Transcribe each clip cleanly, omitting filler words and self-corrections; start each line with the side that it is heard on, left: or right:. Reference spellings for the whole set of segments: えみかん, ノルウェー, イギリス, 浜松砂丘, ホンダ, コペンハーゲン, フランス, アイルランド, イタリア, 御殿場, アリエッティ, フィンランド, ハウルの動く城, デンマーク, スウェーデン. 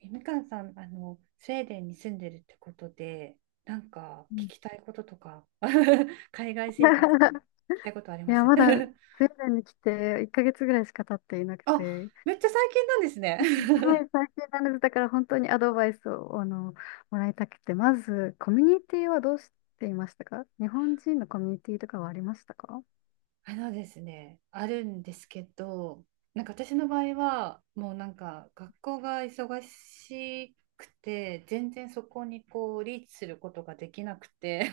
right: えみかんさん、スウェーデンに住んでるってことで、なんか
left: う
right: 聞
left: ん。
right: きたいこととか、海外生活で聞 きたいことあり
left: い
right: ま
left: や、
right: す？
left: ま だスウェーデンに来て1ヶ月ぐらいしか経っていなく
right: あ、
left: て、
right: めっちゃ最近なんです
left: は
right: ね。
left: い、最近なので、だから本当にアドバイスをもらいたくて、まず、コミュニティはどうしていましたか？日本人のコミュニティとかはありましたか？
right: あのですね、あるんですけど、なんか私の場合は、もうなんか学校が忙しくて、全然そこにこうリーチすることができなくて、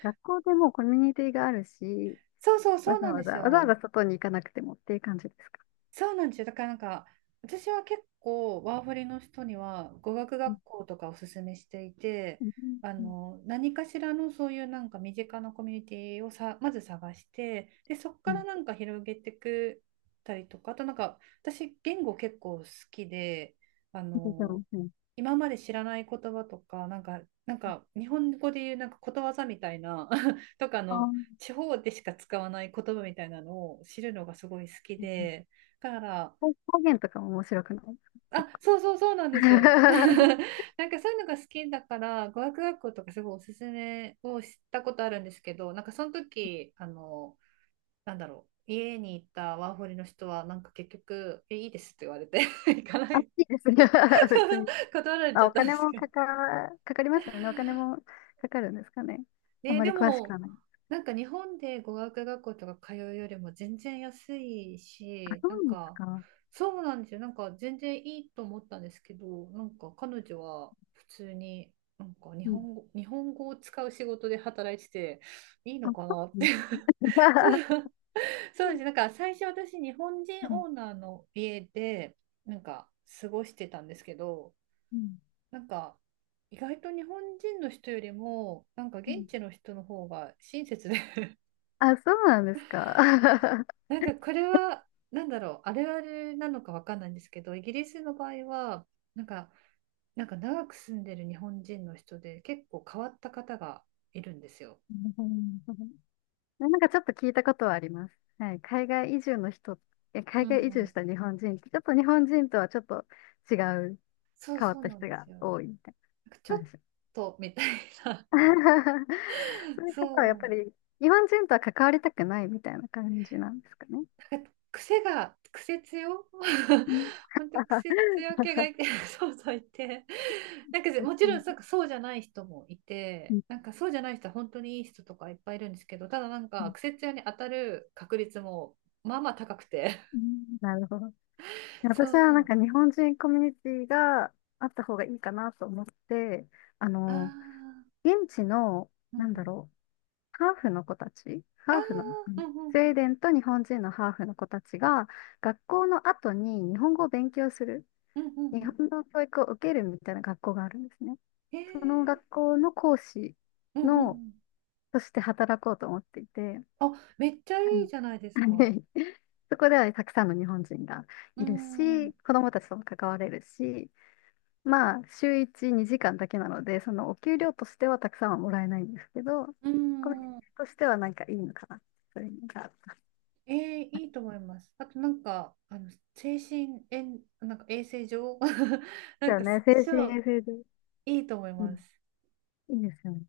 left: 学校でもコミュニティがあるし、
right: そうそうそ
left: わ
right: う
left: ざ
right: なん
left: わ
right: で
left: ざ、
right: す
left: わざわ
right: よ。
left: ざ外に行かなくてもっていう感じですか？
right: そうなんですよ。だからなんか、私は結構ワーホリの人には語学
left: うん。
right: 学校とかおすすめしていて、
left: うん。うん。
right: 何かしらのそういうなんか身近なコミュニティをさ、まず探して、でそこ
left: う
right: か
left: ん。
right: らなんか広げてくたりとか、あとなんか私言語結構好きで、あ
left: そうそ
right: の
left: うそう。
right: 今まで知らない言葉とか、なんか日本語で言うなんかことわざみたいな とか
left: あ
right: の
left: ー。
right: 地方でしか使わない言葉みたいなのを知るのがすごい好き
left: うんうん。
right: で。から、
left: 方言とかも面白くないですか？
right: あ、
left: 結構。
right: そうそうそうなんですよ。なんかそういうのが好きだから、語学学校とかすごいおすすめをしたことあるんですけど、なんかその時、なんだろう。家に行ったワーホリの人は、なんか結局、え、いいですって言われて 行か な
left: あ、
right: い。
left: いいですね。 別に。
right: 断られ
left: ま
right: ち
left: あ、
right: ゃ
left: お
right: ったんで
left: 金
right: す
left: も
right: けど、
left: かかりますよね。お金もかかるんですかね。あ
right: ね、
left: まり
right: で
left: 詳しく
right: も、
left: はない。
right: なんか日本で語学学校とか通うよりも全然安い
left: あ、
right: し、
left: そ
right: な
left: う
right: ん
left: なんです
right: か、
left: か。
right: そうなんですよ。なんか全然いいと思ったんですけど、なんか彼女は普通に、なんか日
left: うん。
right: 本語、日本語を使う仕事で働いてて、いい
left: あ、
right: のか
left: そ
right: なっ
left: うな
right: て。
left: んです
right: そう、
left: か。
right: そうです。なんか最初私、日本
left: は
right: 人オー
left: い。
right: ナーの家で、なんか過ごしてたんですけど、
left: うん
right: なんか意外と日本人の人よりもなんか
left: う
right: 現
left: ん。
right: 地の人の方が親切で。
left: あ、そうなんですか。な
right: なんかこれはなんだろう、あれなのかわかんないんですけど、イギリスの場合は、なんかなんか長く住んでる日本人の人で結構変わった方がいるんですよ。
left: るほどなるほど。なんかちょっと聞いたことはあります。はい。海外移住の人、
right: う
left: 海
right: んう
left: 外移住
right: ん。
left: した日本人って、ちょっと日本人とはちょっと違う、
right: そう
left: 変わっ
right: そう
left: た
right: なん
left: 人
right: で
left: が
right: すよ。なん
left: 多いみたい
right: かち
left: な
right: ょっ
left: 話。
right: とみたいな。
left: そ ういう
right: そ
left: 方はやっぱ
right: う、
left: り日本人とは関わりたくないみたいな感じなんですかね。
right: 癖強
left: う ん、
right: 本当癖強系がいて、 そうそういて、なんか
left: うん
right: もち
left: う
right: ろ
left: ん
right: んそうか、そうじゃない人もいて、なんかそうじゃない人は本当にいい人とかいっぱいいるんですけど、ただなん
left: う
right: か
left: ん
right: 癖強に当たる確率もまあまあ高くて、
left: うん、なるほど。
right: そ
left: 私はなん
right: う、
left: か日本人コミュニティがあった方がいいかなと思って、あ
right: あ
left: の、
right: ー、
left: 現地の、
right: うんう
left: なんだ
right: ん、
left: ろう、ハーフの子たち、
right: あ
left: ハーフの、う
right: ー、う
left: ん、
right: んう
left: スウェーデ
right: ん、
left: ンと日本人のハーフの子たちが、学校の後に日本語を勉強する、
right: うんうん、うんう
left: 日本
right: ん、
left: の教育を受けるみたいな学校があるんですね。
right: へ、
left: その学校の講師
right: うんうん、う
left: の、
right: ん、
left: として働こうと思っていて、
right: あ、めっちゃ
left: は
right: いいじゃないですか。
left: い。 そこではたくさんの日本人が
right: う
left: いる
right: ん
left: し、子どもたちとも関われるし、まあ、週1、2時間だけなので、そのお給料としてはたくさんはもらえないんですけど、
right: う
left: コミュニテ
right: ん、
left: ィとしてはなんかいいのかな、そういうのが。で
right: ええ、いいと思います。あとなんか、精神衛、なんか衛生上、 な
left: す
right: ん
left: よ
right: か、
left: ね、精神
right: そう、
left: 衛生上。
right: いいと思い
left: うん、
right: ます。
left: いいですよね。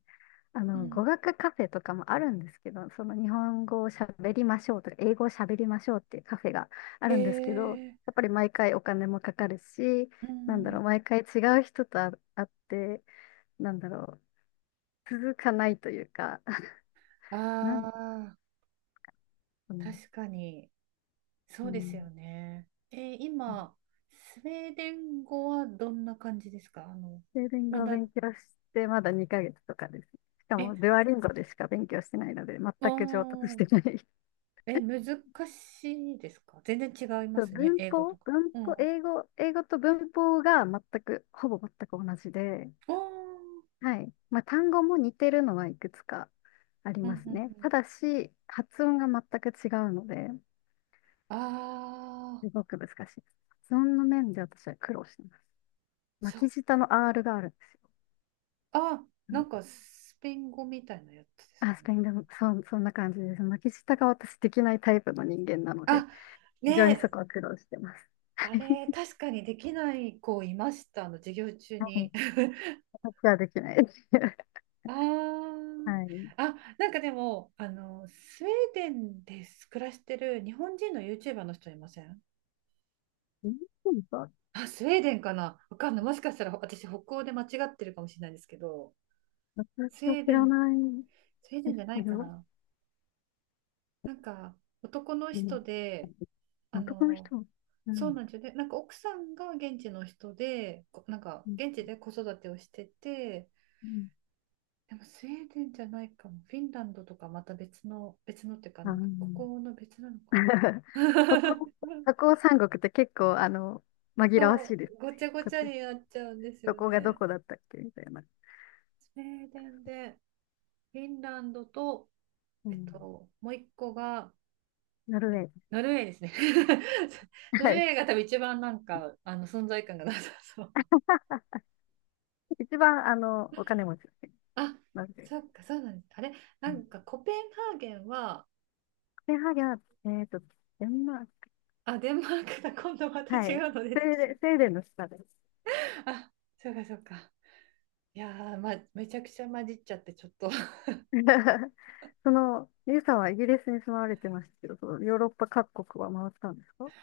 right: うん、
left: 語学カフェとかもあるんですけど、その日本語を喋りましょうとか、英語を喋りましょうっていうカフェがあるんですけど、
right: ええ、
left: やっぱり毎回お金もかかるし、
right: う
left: なんだ
right: ん、
left: ろう、毎回違う人と会って、なんだろう、続かないというか、
right: あ
left: なんだ
right: あ、
left: ろう。
right: 確かに、そ
left: う
right: うですよ
left: ん、
right: ね。今、スウェーデン語はどんな感じですか？
left: スウェーデン
right: ま
left: 語を
right: だ、
left: 勉強してまだ2ヶ月とかです。しか
right: え、
left: も、デュアリンゴでしか勉強してないので、全く上達し
right: お
left: てな
right: ー、
left: い。
right: え、難しいですか？全然違いま
left: そう
right: すね、
left: 文
right: 英語と
left: 法、
right: か。
left: 文
right: う
left: 法、
right: ん。
left: 英語と文法が全く、ほぼ全く同じで、
right: おー、
left: はい。まあ、単語も似てるのはいくつかあり
right: うん
left: ま
right: う
left: す
right: んう
left: ね。た
right: ん。
left: だし、発音が全く違うので、
right: ああ、
left: すごく難しいです。発音の面で私は苦労してます。
right: そっ
left: 巻き舌の R があるんですよ。
right: あ、
left: う
right: な
left: ん。
right: んかスペイン語みたいなやつです
left: あ、
right: か
left: ス
right: ね。
left: ペイン語も、そう、そんな感じです。巻き舌が私できないタイプの人間なので、
right: あ、ね
left: 非常にそ
right: え、
left: こは苦労してます。
right: あれ、確かにできない子いました、あの授業中
left: はい。
right: に。
left: 私はできないです。
right: あー、
left: はい。
right: あ、なんかでも、スウェーデンで暮らしてる日本人の YouTuber の人いません？
left: うん、
right: あ、スウェーデンかな、わかんない。もしかしたら私、北欧で間違ってるかもしれないですけど、
left: 私
right: スウ
left: は
right: ェ
left: 知
right: ーデ
left: ら
right: ン、
left: ない
right: スウェーデ
left: で
right: ン
left: す
right: じゃな
left: け
right: いか
left: ど、
right: な。なんか、男の
left: う
right: 人
left: ん、
right: で、あ
left: 男の
right: の、
left: 人、う
right: そう
left: ん、
right: なんですよね。なんか奥さんが現地の人で、なんか
left: うん、
right: 現地で子育てをしてて、
left: うん、
right: でもスウェーデンじゃないかも。フィンランドとかまた別の、別のっていうか、
left: あの、
right: ここの別なのか な。
left: 北欧、北欧三国って結構、紛らわしい
right: そ
left: です。
right: う、ごちゃご
left: こ
right: ちゃになっちゃうんです
left: ど
right: よ
left: こがど
right: ね。
left: こだったっけみたいな。
right: スウェーデンで、フィンランドと、
left: うん、
right: もう一個が、
left: ノルウェー。
right: ノルウェーですね。ノ
left: は
right: ルウ
left: い。
right: ェーが多分一番なんか、存在感がなさそう。
left: 一番、お金持ちですね。
right: あ、
left: ノルウェー。
right: そっか、そうなんです。あれ、
left: う
right: な
left: ん、
right: んかコペンハーゲンは、
left: コペンハーゲンは、えっと、デンマーク。
right: あ、デンマークだ。今度また
left: は
right: 違
left: い。
right: うの出
left: スウ
right: て
left: ェ
right: き
left: ー
right: ちゃ
left: デ
right: っ
left: ン、スウェーデンの下です。
right: た。あ、そうか、そうか。いやー、ま、めちゃくちゃ混じっちゃって、ちょっと。
left: ゆうさんはイギリスに住まわれてましたけど、そのヨーロッパ各国は回ったんですか？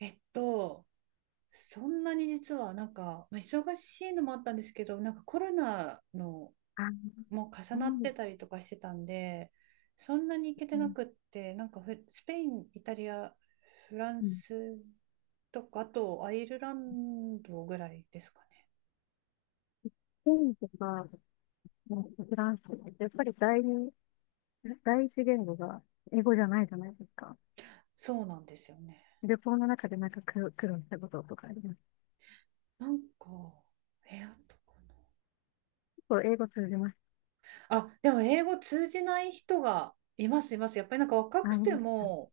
right: えっと、そんなに実は、なんか、まあ、忙しいのもあったんですけど、なんかコロナの
left: あ、
right: も重
left: そう
right: なっ
left: で
right: てたりとかしてたんで、そんなに行け
left: す
right: てな
left: ね。
right: くって、なんかフスペイン、イタリア、フラン
left: うん。
right: スとか、あとアイルランドぐらいですかね。
left: スペインとか、フランスとかってやっぱり第二、第一言語が英語じゃないじゃないですか。
right: そうなんですよね。
left: 旅行の中でなんか苦労したこととかあります。
right: なんか、え、あとか
left: 結構英語通じます。
right: な。あ、でも英語通じない人がいます、います。やっぱりなんか若
left: あ
right: く
left: り
right: て
left: ました。
right: も、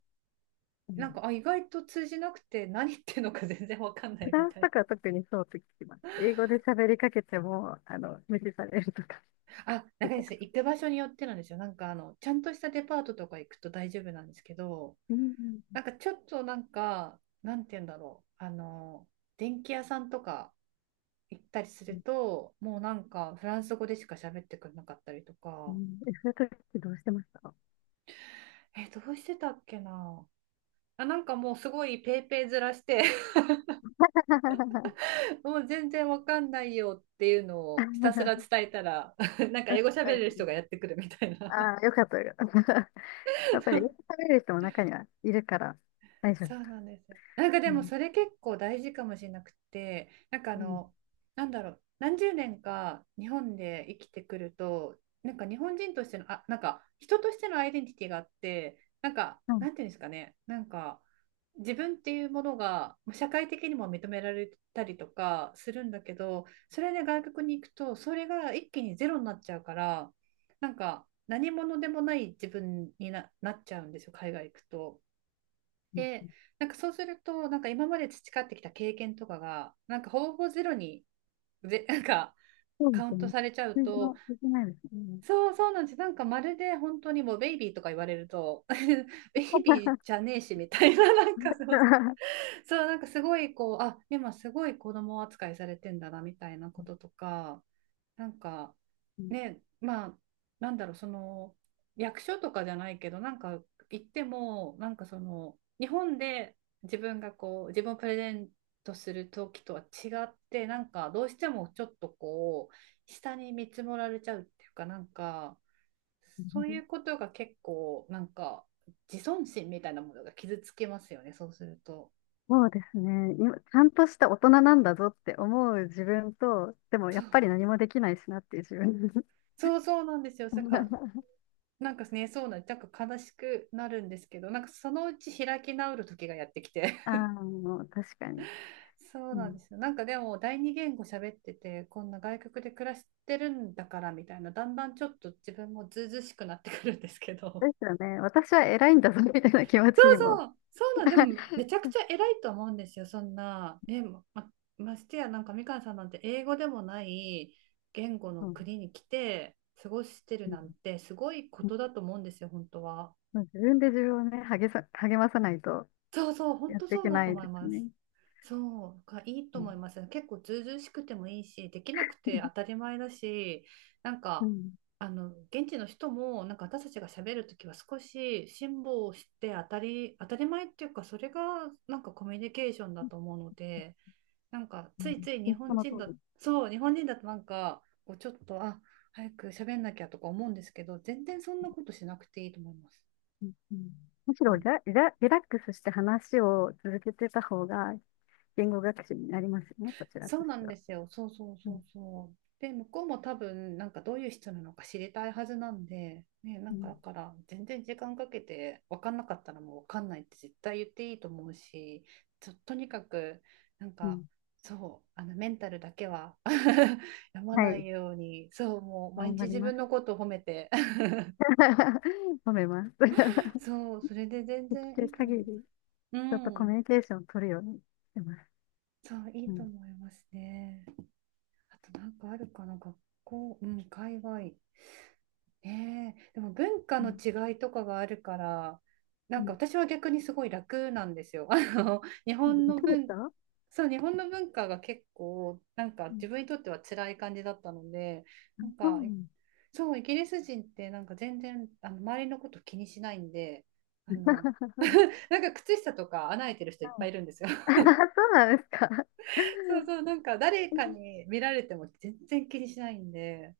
left: う
right: なん
left: ん。
right: か、あ、意外と通じなくて何言ってるのか全然わかんな
left: フ
right: いみ
left: ランス
right: たいな。
left: とかは特にそうと聞きます。英語で喋りかけても、無視されるとか
right: あ、な
left: 聞
right: ん
left: い
right: かで
left: た
right: す
left: こ
right: ね、行
left: と。
right: く場所によってなんですよ。なんかちゃんとしたデパートとか行くと大丈夫なんですけど、
left: うんう
right: な
left: ん
right: んかちょっとなんか、なんて言うんだろう。電気屋さんとか行ったりす
left: う
right: る
left: ん
right: と、もうなんかフランス語でしか喋ってくれなかったりと
left: う
right: か、
left: ん、そういう時どうしてました？
right: え、どうしてたっけな。あ、なんかもうすごいペーペーずらして、 もう全然わかんないよっていうのをひたすら伝えたら、 なんか
left: うん
right: 英語喋れ
left: う
right: る人が
left: ん。
right: やってくるみたいな。
left: ああー、よかったよかった。やっぱり、食べれる人も中にはいるから、大丈
right: そう
left: 夫。
right: なんですよ。なんかで
left: う
right: も
left: ん。
right: それ結構大事かもしれなくて、なんか
left: うん。
right: なんだろう、何十年か日本で生きてくると、なんか日本人としての、あ、なんか人としてのアイデンティティがあって、なんか、
left: うん。
right: なんていうんですかね、なんか自分っていうものがまあ社会的にも認められたりとかするんだけど、それで外国に行くと、それが一気にゼロになっちゃうから、なんか何者でもない自分になっちゃうんですよ、海外行くと。
left: うん、
right: で、なんかそうすると、なんか今まで培ってきた経験とかが、なんかほぼゼロに、なんか
left: そうで
right: カウ
left: す
right: ント
left: ね。
right: されちゃう
left: 通常
right: と、
left: のできないですね。
right: そうそうなんです。なんかまるで本当にもうベイビーとか言われると、ベイビーじゃねえしみたいな、なんかそう、そう、なんかすごいこう、あ、今すごい子供扱いされてんだなみたいなこととか、なんか
left: うん、
right: ね、まあ、なんだろう、その、役所とかじゃないけど、なんか行っても、なんかその、日本で自分がこう、自分をプレゼントする時とは違って、なんかどうしてもちょっとこう、下に見積もられちゃうっていうか、なんか、そういうことが結構、なんか、自尊心みたいなものが傷つきますよね、そうすると。
left: そうですね。今、ちゃんとした大人なんだぞって思う自分と、でもや
right: そう、
left: っぱり何もできないしなっていう自分。
right: そうそうなんですよ。なんか なんかね、なんか悲しくなるんですけど、なんかそのうち開き直る時がやってきて、
left: ああ、もう確かに。
right: そう
left: う
right: なんで
left: ん。
right: すよ。なんかでも、第二言語喋ってて、こんな外国で暮らしてるんだからみたいな、だんだんちょっと自分もずうずうしくなってくるんですけ
left: で
right: ど。
left: すよね。私は偉いんだぞみたいな気持
right: そ
left: ち
right: う
left: にも。
right: そう、そうなん、でも、めちゃくちゃ偉いと思うんですよ、そんな。ね、まましてや、なんかみかんさんなんて英語でもない言語の
left: そうん。
right: 国に来て過ごしてるなんて、すごいことだと思うんですよ、本当は。
left: まあ自分で自分をね、励まさないと
right: そうそう、本
left: やっ
right: 当
left: てい
right: そう
left: け
right: だ
left: な
right: と
left: い
right: 思い
left: です
right: ます。
left: ね。
right: そうがいいと
left: う
right: 思
left: ん。
right: います。結構ずうずうしくてもいいし、できなくて当たり前だし、なん
left: う
right: か、
left: ん。
right: 現地の人も、なんか私たちが喋るときは少し辛抱して当たり前っていうか、それがなんかコミュニケーションだと思うので、なんかついつい
left: う
right: 日
left: ん、そ
right: 本
left: の通
right: 人だ、
left: り。
right: そう、日本人だとなんか、こうちょっと、あ、早く喋んなきゃとか思うんですけど、全然そんなことしなくていいと思います。
left: うんうん、むしろリラックスして話を続けてた方が言語学習になりますよね、そちら
right: そう
left: とし
right: な
left: て
right: んで
left: は。
right: すよ。そうそう
left: う
right: そ
left: ん、
right: うそう。で、向こうも多分、なんかどういう人なのか知りたいはずなんで、ね、な
left: う
right: んか
left: ん
right: だから、全然時間かけて、分かんなかったらもう分かんないって絶対言っていいと思うし、ちょとにかく、なん
left: う
right: か、
left: ん、
right: そう、あのメンタルだけは 病ま
left: は
right: ない
left: い、
right: ように、そう、もう毎
left: 頑
right: 日
left: 張り
right: 自
left: ま
right: 分の
left: す。
right: ことを褒めて、
left: 褒めます。
right: そう、それで全
left: で
right: 然
left: き
right: い
left: る
right: いと思い
left: 限り、
right: ます。
left: ち
right: う
left: ょっとコミュ
right: ん、
left: ニケーションを取るようにしてます。
right: そう、い
left: う
right: いと
left: ん。
right: 思いますね。あとなんかあるかな、学校、うん、海外。ねえ、でも文化
left: う
right: の
left: ん
right: 違いとかがあるから、な
left: う
right: んか
left: ん、
right: 私は逆にすごい楽なんですよ。日本
left: で
right: の
left: きる
right: 文、
left: 人。
right: そう、日本の文化が結構、なんか
left: うん。
right: 自分にとっては辛い感じだったので、なん
left: そ
right: か、
left: うなん
right: そう、イギリス人ってなんか全然、周りのこと気にしないんで、あ
left: だ。
right: の、なんか靴下とか穴開いてる人いっ
left: は
right: ぱ
left: い。
right: いいるんですよ。
left: そうなんですか。
right: そうそう、なんか誰かに見られても全然気にしないんで、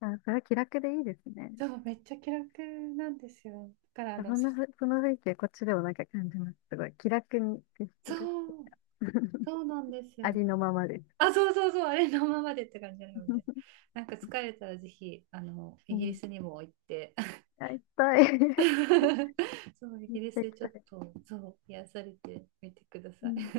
left: あ、それは気楽でいいですね。
right: そう、めっちゃ気楽なんですよ。だから、
left: そん
right: そ
left: なふ、その雰囲気はこっちでもなんか感じます。すごい。気楽に接してる。
right: そう そうなんですよ
left: あ
right: ね。
left: りのままです。
right: あ、そうそうそう、あれのままでって感じなので。なんか疲れたらぜひ、イ
left: う
right: ギリ
left: ん。
right: スにも行って、
left: あ、行きたい。
right: そう、イ
left: めっ
right: ギ
left: ち
right: リス
left: ゃ行
right: で
left: き
right: ちょ
left: た
right: っ
left: い。
right: と、そう、癒されてみてくだ
left: う
right: さい。
left: ん。